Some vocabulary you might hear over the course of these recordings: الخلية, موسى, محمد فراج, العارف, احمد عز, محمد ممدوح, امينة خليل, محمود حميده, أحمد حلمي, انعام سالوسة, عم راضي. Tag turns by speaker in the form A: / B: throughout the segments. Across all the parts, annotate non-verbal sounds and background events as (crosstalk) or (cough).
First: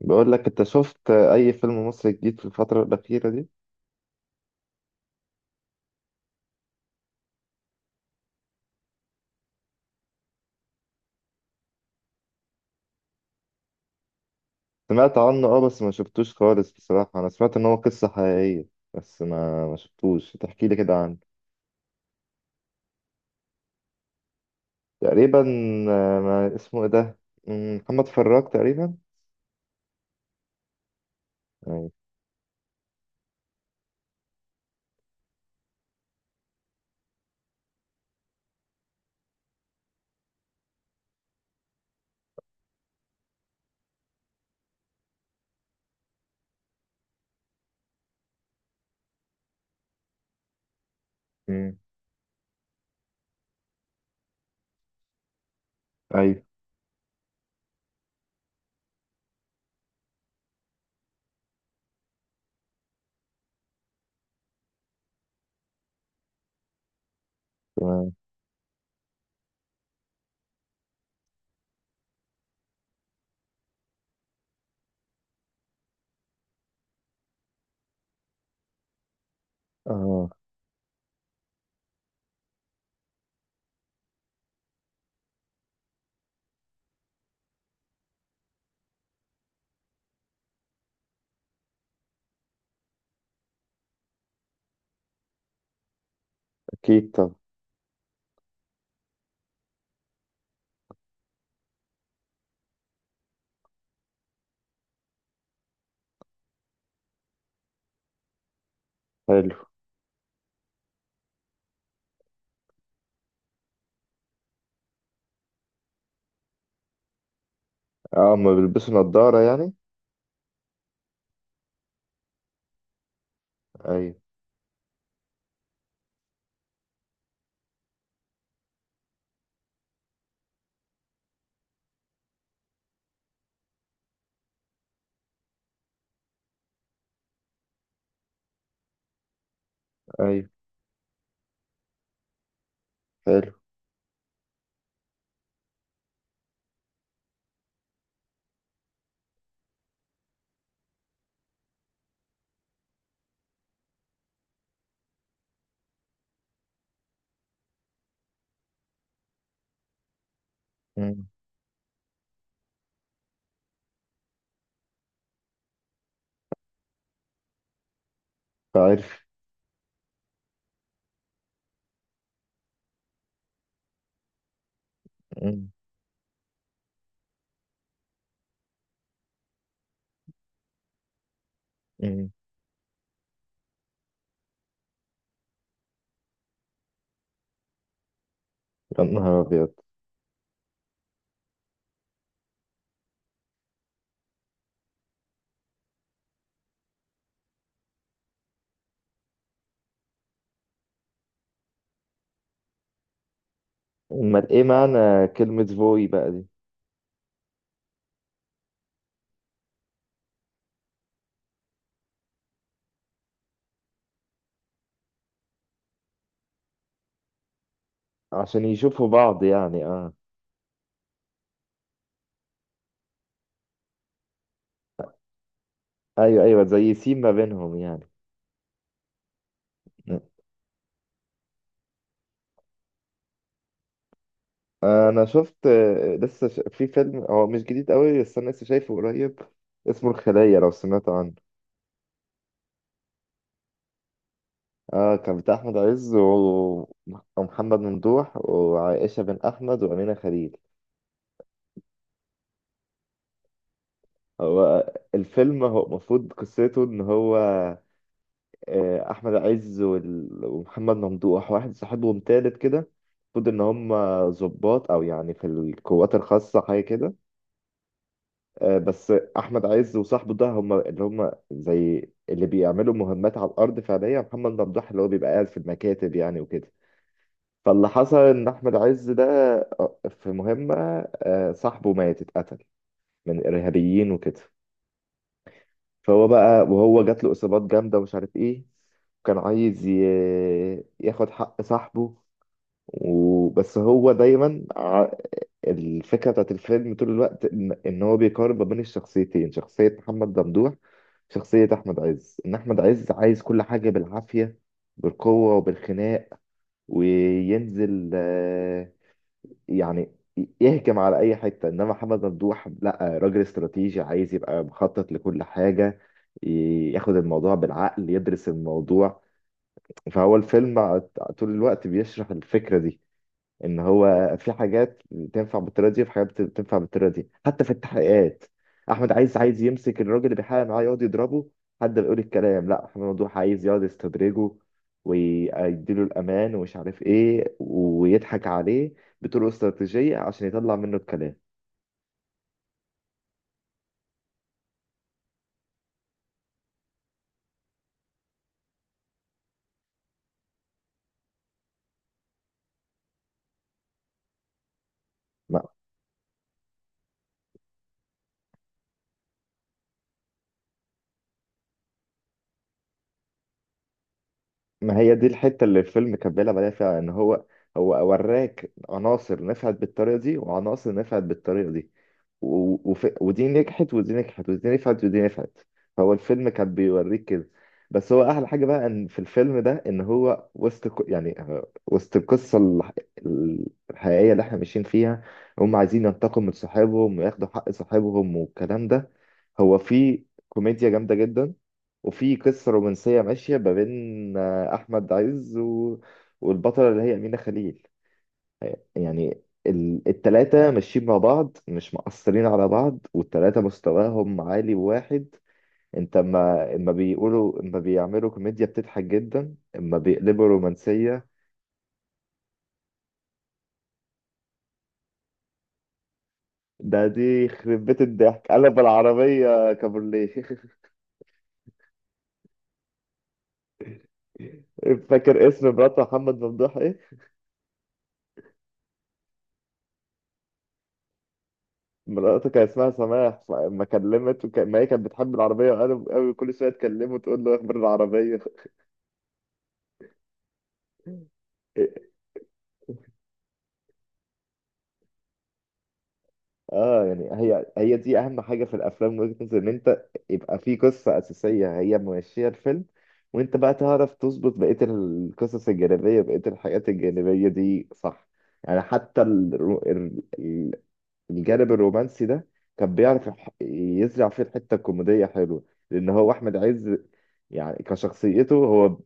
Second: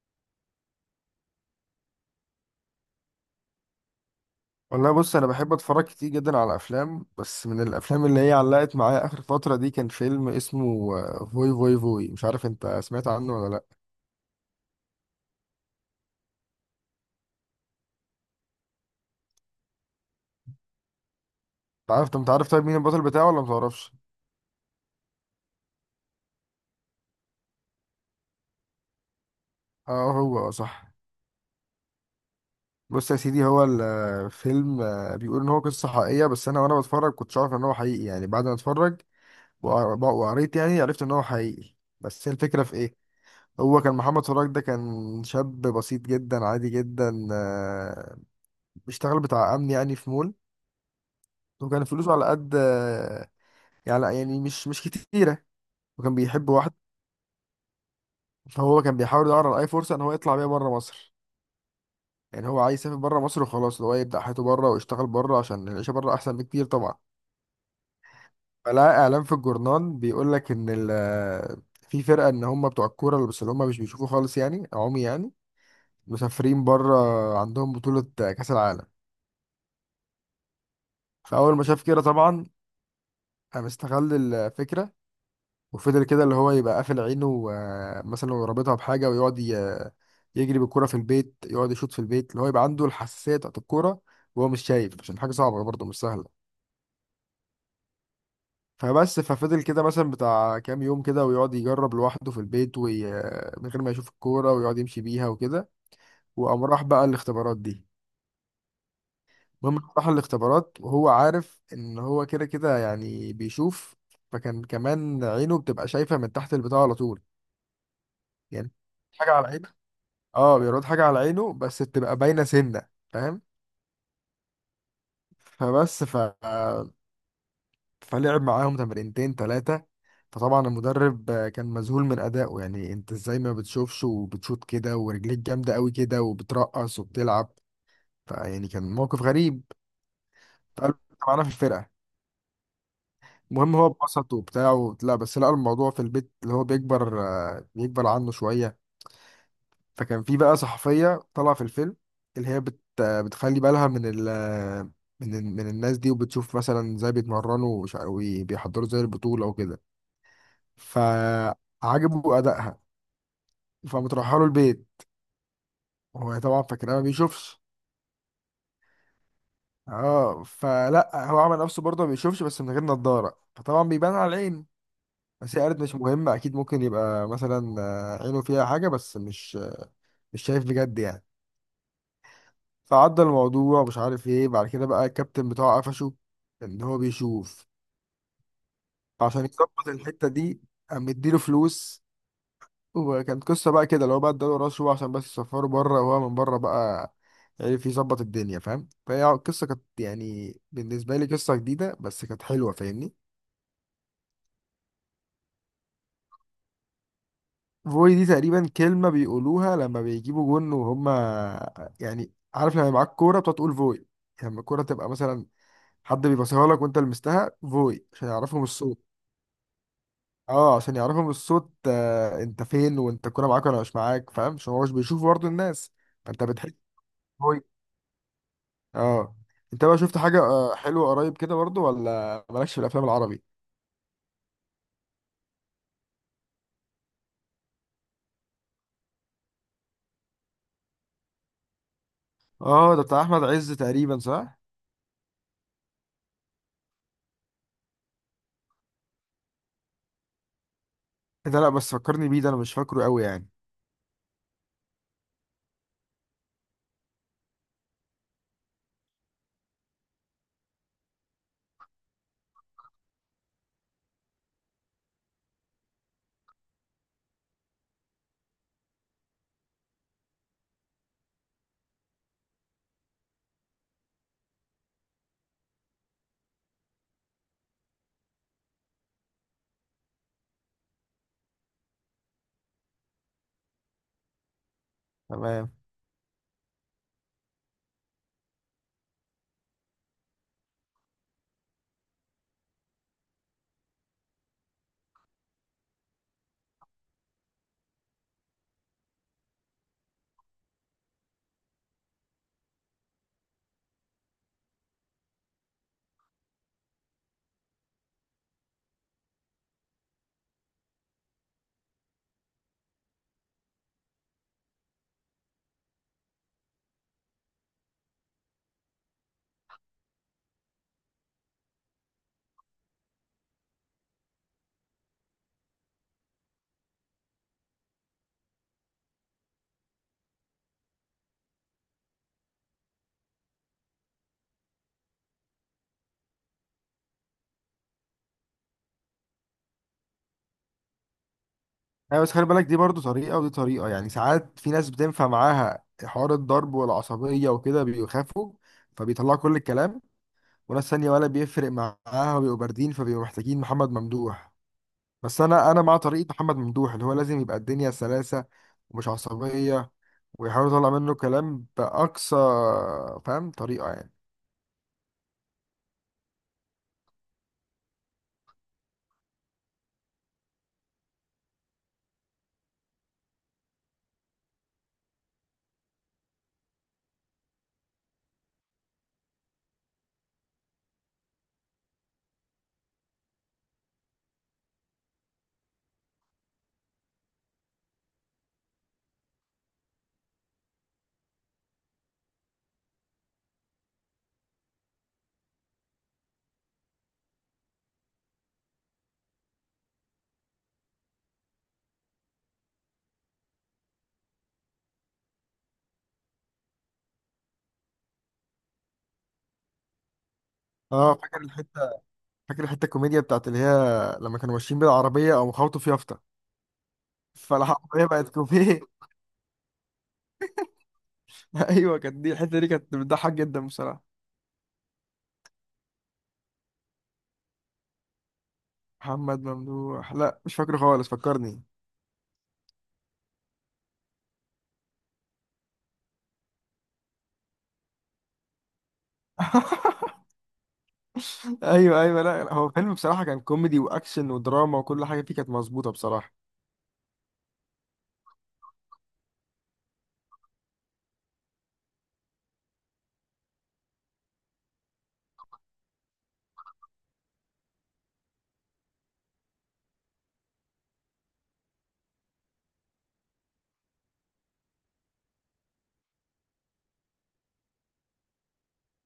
A: بقول لك انت شفت اي فيلم مصري جديد في الفترة الأخيرة دي؟
B: والله بص انا بحب اتفرج كتير جدا على افلام، بس من الافلام اللي هي علقت معايا اخر فتره دي كان فيلم اسمه فوي فوي فوي. مش عارف انت سمعت عنه ولا لا؟
A: سمعت عنه اه، بس ما شفتوش خالص. بصراحة انا سمعت ان هو قصة حقيقية، بس ما شفتوش. تحكي لي كده عنه؟
B: انت عارف طيب مين البطل بتاعه ولا متعرفش؟
A: تقريبا. ما اسمه ايه ده؟ محمد فراج تقريبا.
B: اه هو اه صح.
A: ايوه.
B: بص يا سيدي، هو الفيلم بيقول ان هو قصه حقيقيه، بس انا وانا بتفرج كنتش عارف ان هو حقيقي يعني. بعد ما اتفرج وقريت يعني عرفت ان هو حقيقي. بس هي الفكره في ايه؟ هو كان محمد فراج ده كان شاب بسيط جدا عادي جدا. بيشتغل بتاع امن يعني في مول.
A: مم،
B: وكان فلوسه على قد يعني، يعني مش كتيرة. وكان
A: ايوه.
B: بيحب واحد. فهو كان بيحاول يدور على أي فرصة إن هو يطلع بيها بره مصر. يعني هو عايز يسافر بره مصر وخلاص، اللي هو يبدأ حياته بره ويشتغل بره عشان العيشة بره أحسن بكتير طبعا.
A: تمام.
B: فلقى إعلان في الجورنال بيقول لك إن في فرقة إن هم بتوع الكورة اللي بس اللي هم مش بيشوفوا خالص، يعني عمي يعني، مسافرين بره، عندهم بطولة كأس العالم.
A: اه.
B: فأول ما شاف كده طبعا قام استغل الفكرة، وفضل كده اللي هو يبقى قافل عينه مثلا لو رابطها بحاجة، ويقعد يجري بالكرة في البيت، يقعد يشوط في البيت اللي هو يبقى عنده الحساسية بتاعت الكورة وهو مش شايف، عشان حاجة صعبة برضه مش سهلة.
A: اكيد، طب.
B: فبس ففضل كده مثلا بتاع كام يوم كده ويقعد يجرب لوحده في البيت من غير ما يشوف الكورة، ويقعد يمشي بيها وكده. وقام راح بقى الاختبارات دي.
A: حلو.
B: المهم راح الاختبارات وهو عارف ان هو كده كده يعني بيشوف. فكان كمان عينه بتبقى شايفة من تحت البتاع على طول.
A: اه، هما
B: يعني
A: بيلبسوا
B: حاجة
A: نظارة
B: على
A: يعني.
B: عينه. اه بيرد حاجة على عينه بس بتبقى باينة سنة. فاهم؟
A: ايوه
B: فبس ف... فلعب معاهم تمرينتين تلاتة. فطبعا المدرب كان مذهول من أدائه، يعني انت ازاي ما بتشوفش وبتشوط كده، ورجليك جامدة قوي كده وبترقص وبتلعب. فيعني كان موقف غريب.
A: ايوه.
B: فقال له انت معانا في الفرقة.
A: حلو.
B: المهم هو اتبسط وبتاع لا، بس لقى الموضوع في البيت اللي هو بيكبر، بيكبر عنه شوية. فكان في بقى صحفية طالعة في الفيلم اللي هي بتخلي بالها من من الناس دي، وبتشوف مثلا ازاي بيتمرنوا وبيحضروا زي البطولة وكده.
A: مم،
B: فعجبه أدائها. فمتروحة له البيت. هو طبعا فاكرها ما بيشوفش.
A: عارف.
B: اه فلا هو عمل نفسه برضه ما بيشوفش، بس من غير نظارة فطبعا بيبان على العين. بس هي
A: مم،
B: قالت مش مهم، اكيد ممكن يبقى مثلا عينه فيها حاجة بس مش مش شايف بجد يعني.
A: مم.
B: فعدى الموضوع مش عارف ايه، بعد كده بقى الكابتن بتاعه قفشه ان هو بيشوف.
A: يا نهار
B: عشان
A: ابيض.
B: يظبط الحتة دي قام مديله فلوس. وكانت قصة بقى كده اللي هو بقى اداله رشوة عشان بس يسفره بره، وهو من بره بقى عرف يظبط الدنيا. فاهم؟ فهي القصة كانت يعني بالنسبة لي قصة جديدة بس كانت حلوة، فاهمني؟
A: امال ايه معنى كلمة فوي بقى دي؟
B: فوي دي تقريبا كلمة بيقولوها لما بيجيبوا جون، وهما يعني عارف، لما معاك كورة بتقعد تقول فوي. يعني لما الكورة تبقى مثلا حد بيبصيها لك وانت لمستها فوي عشان يعرفهم
A: عشان
B: الصوت.
A: يشوفوا بعض يعني، اه.
B: اه عشان يعرفوا من الصوت انت فين، وانت الكوره معاك ولا مش معاك. فاهم؟ عشان هو مش بيشوف برضه الناس. فانت
A: ايوه ايوه،
B: بتحس.
A: زي سيم ما
B: هو
A: بينهم يعني.
B: اه. انت بقى شفت حاجه حلوه قريب كده برضه، ولا مالكش في الافلام العربي؟
A: انا شفت، في فيلم هو مش جديد قوي، بس انا لسه شايفه قريب. اسمه الخلية، لو سمعت عنه.
B: اه ده بتاع احمد عز تقريبا صح.
A: اه، كان بتاع احمد عز ومحمد ممدوح وعائشة بن احمد وامينة خليل.
B: إيه ده؟ لا بس فكرني بيه، ده انا مش فاكره قوي يعني.
A: هو الفيلم هو المفروض قصته ان هو احمد عز ومحمد ممدوح واحد صاحبهم تالت كده. المفروض ان هم ضباط او يعني في القوات الخاصة حاجة كده. بس احمد عز وصاحبه ده هم اللي هم زي اللي بيعملوا مهمات على الارض فعليا. محمد ممدوح اللي هو بيبقى قاعد في المكاتب يعني وكده. فاللي حصل ان احمد عز ده في مهمه صاحبه مات، اتقتل من ارهابيين وكده.
B: تمام.
A: فهو بقى وهو جات له اصابات جامده ومش عارف ايه. كان عايز ياخد حق صاحبه. وبس هو دايما الفكرة بتاعت الفيلم طول الوقت إن هو بيقارن ما بين الشخصيتين، شخصية محمد ممدوح، شخصية أحمد عز. إن أحمد عز عايز كل حاجة بالعافية، بالقوة وبالخناق، وينزل يعني يهجم على أي حتة. إنما محمد ممدوح لأ، راجل استراتيجي عايز يبقى مخطط لكل حاجة، ياخد الموضوع بالعقل، يدرس الموضوع. فهو الفيلم طول الوقت بيشرح الفكرة دي، ان هو في حاجات تنفع بالطريقه دي وفي حاجات تنفع بالطريقه دي، حتى في التحقيقات. احمد عايز يمسك الراجل اللي بيحقق معاه يقعد يضربه حد بيقول الكلام. لا، احمد ممدوح عايز يقعد يستدرجه ويديله الامان ومش عارف ايه، ويضحك عليه بطرق استراتيجيه عشان يطلع منه الكلام.
B: ايوه بس خلي بالك، دي برضه طريقه ودي طريقه. يعني ساعات في ناس بتنفع معاها حوار الضرب والعصبيه وكده، بيخافوا فبيطلعوا كل الكلام. وناس تانية ولا بيفرق معاها وبيبقوا باردين، فبيبقوا محتاجين محمد ممدوح. بس
A: ما,
B: انا مع طريقه محمد ممدوح، اللي هو لازم يبقى الدنيا سلاسه ومش عصبيه، ويحاول يطلع منه كلام باقصى، فاهم، طريقه يعني.
A: ما هي دي الحته اللي الفيلم كان بيلعب عليها فيها، ان هو هو وراك عناصر نفعت بالطريقه دي وعناصر نفعت بالطريقه دي. ودي نجحت ودي نجحت، ودي نفعت ودي نفعت. هو الفيلم كان بيوريك كده. بس هو احلى حاجه بقى ان في الفيلم ده ان هو وسط يعني وسط القصه الحقيقيه اللي احنا ماشيين فيها، هم عايزين ينتقموا من صحابهم وياخدوا حق صحابهم والكلام ده، هو في كوميديا جامده جدا، وفي قصه رومانسيه ماشيه ما بين احمد عز والبطله اللي هي امينه خليل. يعني التلاتة ماشيين مع بعض، مش مقصرين على بعض، والتلاتة مستواهم عالي واحد. انت اما بيقولوا، اما بيعملوا كوميديا بتضحك جدا، اما بيقلبوا
B: اه
A: رومانسية.
B: فاكر الحته. فاكر الحته الكوميديا بتاعت اللي هي لما كانوا ماشيين بالعربيه او خبطوا في يافطه،
A: ده دي يخرب بيت
B: فالعربيه بقت
A: الضحك، قلب
B: كوميديا.
A: العربية كابورليه. (laughs)
B: (laughs) ايوه كانت دي، الحته دي كانت بتضحك جدا بصراحه.
A: فاكر اسم مرات محمد ممدوح ايه؟
B: محمد ممدوح لا مش فاكره خالص، فكرني.
A: مراته كان اسمها سماح، فلما كلمت ما هي كانت بتحب العربية قوي قوي، كل شوية تكلمه تقول له اخبار العربية.
B: (laughs) ايوه ايوه، لا هو فيلم بصراحه كان كوميدي واكشن ودراما، وكل حاجه فيه كانت مظبوطه بصراحه.
A: اه، يعني هي دي اهم حاجه في الافلام من وجهه نظري، ان انت يبقى في قصه اساسيه هي ماشيه الفيلم، وانت بقى تعرف تظبط بقيه القصص الجانبيه، بقيه الحاجات الجانبيه دي، صح؟ يعني حتى الجانب الرومانسي ده كان بيعرف يزرع فيه الحته الكوميديه حلوه. لان هو احمد عز يعني كشخصيته هو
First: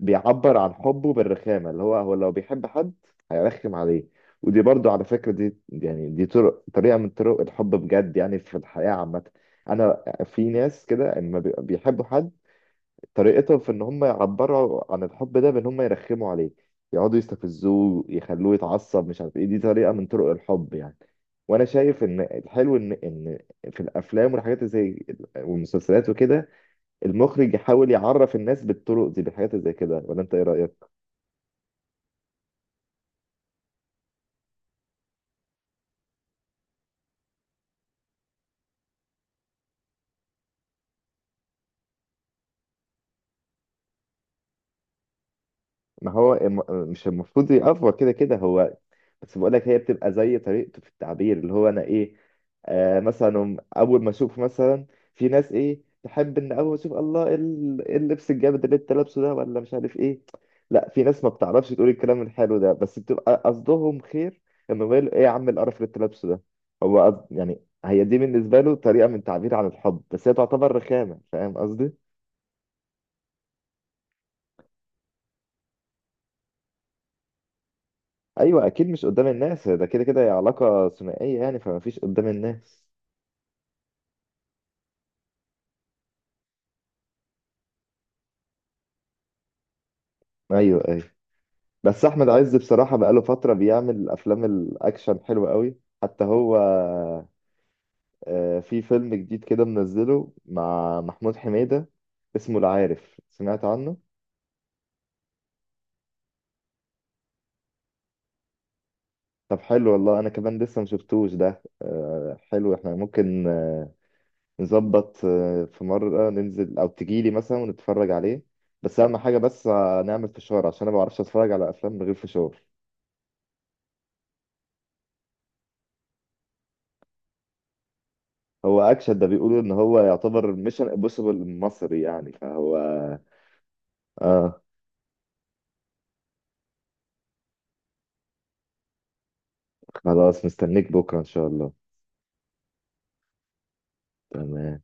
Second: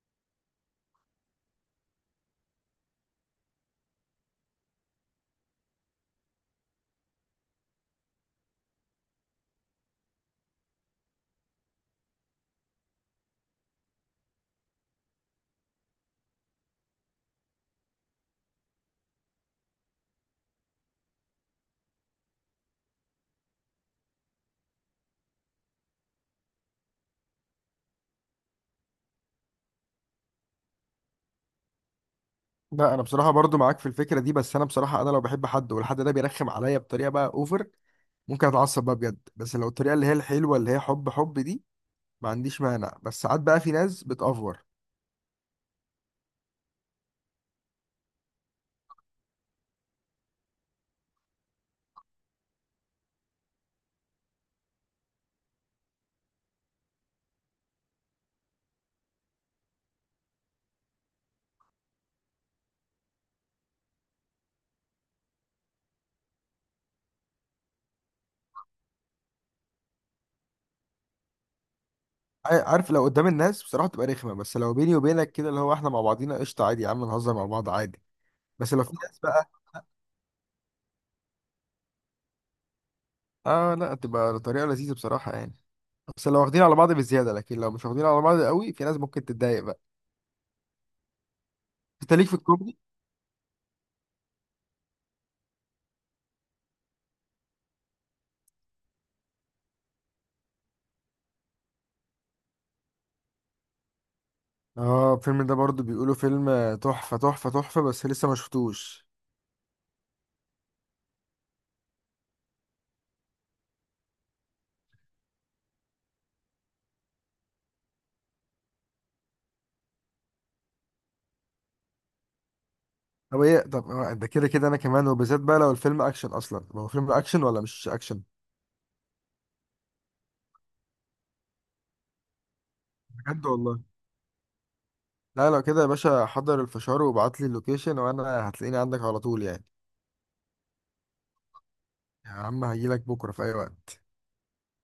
A: بيعبر عن حبه بالرخامة، اللي هو هو لو بيحب حد هيرخم عليه. ودي برضو على فكرة، دي يعني دي طريقة من طرق الحب بجد يعني في الحياة عامة. أنا في ناس كده لما بيحبوا حد، طريقتهم في إن هم يعبروا عن الحب ده بإن هم يرخموا عليه، يقعدوا يستفزوه، يخلوه يتعصب مش عارف إيه. دي طريقة من طرق الحب يعني. وأنا شايف إن الحلو إن في الأفلام والحاجات اللي زي والمسلسلات وكده، المخرج يحاول يعرف الناس بالطرق دي، بالحاجات اللي زي كده. ولا أنت إيه رأيك؟
B: لا انا بصراحه برضو معاك في الفكره دي، بس انا بصراحه انا لو بحب حد والحد ده بيرخم عليا بطريقه بقى اوفر ممكن اتعصب بقى بجد. بس لو الطريقه اللي هي الحلوه اللي هي حب حب دي، ما عنديش مانع. بس ساعات بقى في ناس بتأفور.
A: ما هو الم- مش المفروض يأفور كده كده هو؟ بس بقول لك، هي بتبقى زي طريقته في التعبير، اللي هو انا ايه، آه، مثلا اول ما اشوف مثلا في ناس ايه تحب ان اول ما اشوف: الله، اللبس الجامد اللي انت لابسه ده، ولا مش عارف ايه. لا، في ناس ما بتعرفش تقول الكلام الحلو ده، بس بتبقى قصدهم خير. انه يقول: ايه يا عم القرف اللي انت لابسه ده؟ هو يعني هي دي بالنسبه له طريقه من تعبير عن الحب، بس هي تعتبر رخامه. فاهم قصدي؟
B: عارف لو قدام الناس بصراحه تبقى رخمه، بس لو بيني وبينك كده اللي هو احنا مع بعضينا قشطه عادي، يا عم نهزر مع بعض عادي.
A: ايوه
B: بس لو
A: اكيد،
B: في
A: مش
B: ناس
A: قدام
B: بقى.
A: الناس، ده كده كده هي علاقه ثنائيه يعني، فما فيش قدام الناس.
B: اه لا تبقى طريقه لذيذه بصراحه يعني، بس لو واخدين على بعض بزياده. لكن لو مش واخدين على بعض قوي في ناس ممكن تتضايق بقى.
A: ايوه ايوه. بس
B: انت ليك
A: احمد
B: في
A: عز
B: الكوميدي؟
A: بصراحه بقاله فتره بيعمل افلام الاكشن حلوه قوي. حتى هو في فيلم جديد كده منزله مع محمود حميده، اسمه العارف، سمعت عنه؟
B: اه الفيلم ده برضو بيقولوا فيلم تحفة تحفة تحفة، بس لسه ما شفتوش.
A: طب حلو والله، انا كمان لسه ما شفتوش ده. حلو، احنا ممكن نظبط في مره ننزل او تجيلي مثلا ونتفرج عليه. بس اهم حاجه بس نعمل فشار، عشان انا ما بعرفش اتفرج على افلام من غير فشار.
B: طب ايه، طب ده كده كده انا كمان، وبالذات بقى لو الفيلم اكشن اصلا. طب هو فيلم اكشن ولا مش اكشن؟
A: هو اكشن، ده بيقولوا ان هو يعتبر ميشن امبوسيبل المصري يعني، فهو
B: بجد والله؟
A: اه.
B: لا لو كده يا باشا حضر الفشار وابعت لي اللوكيشن وانا هتلاقيني عندك على طول يعني.
A: خلاص، مستنيك بكره ان شاء الله.
B: يا عم هجيلك بكرة في اي وقت.
A: تمام.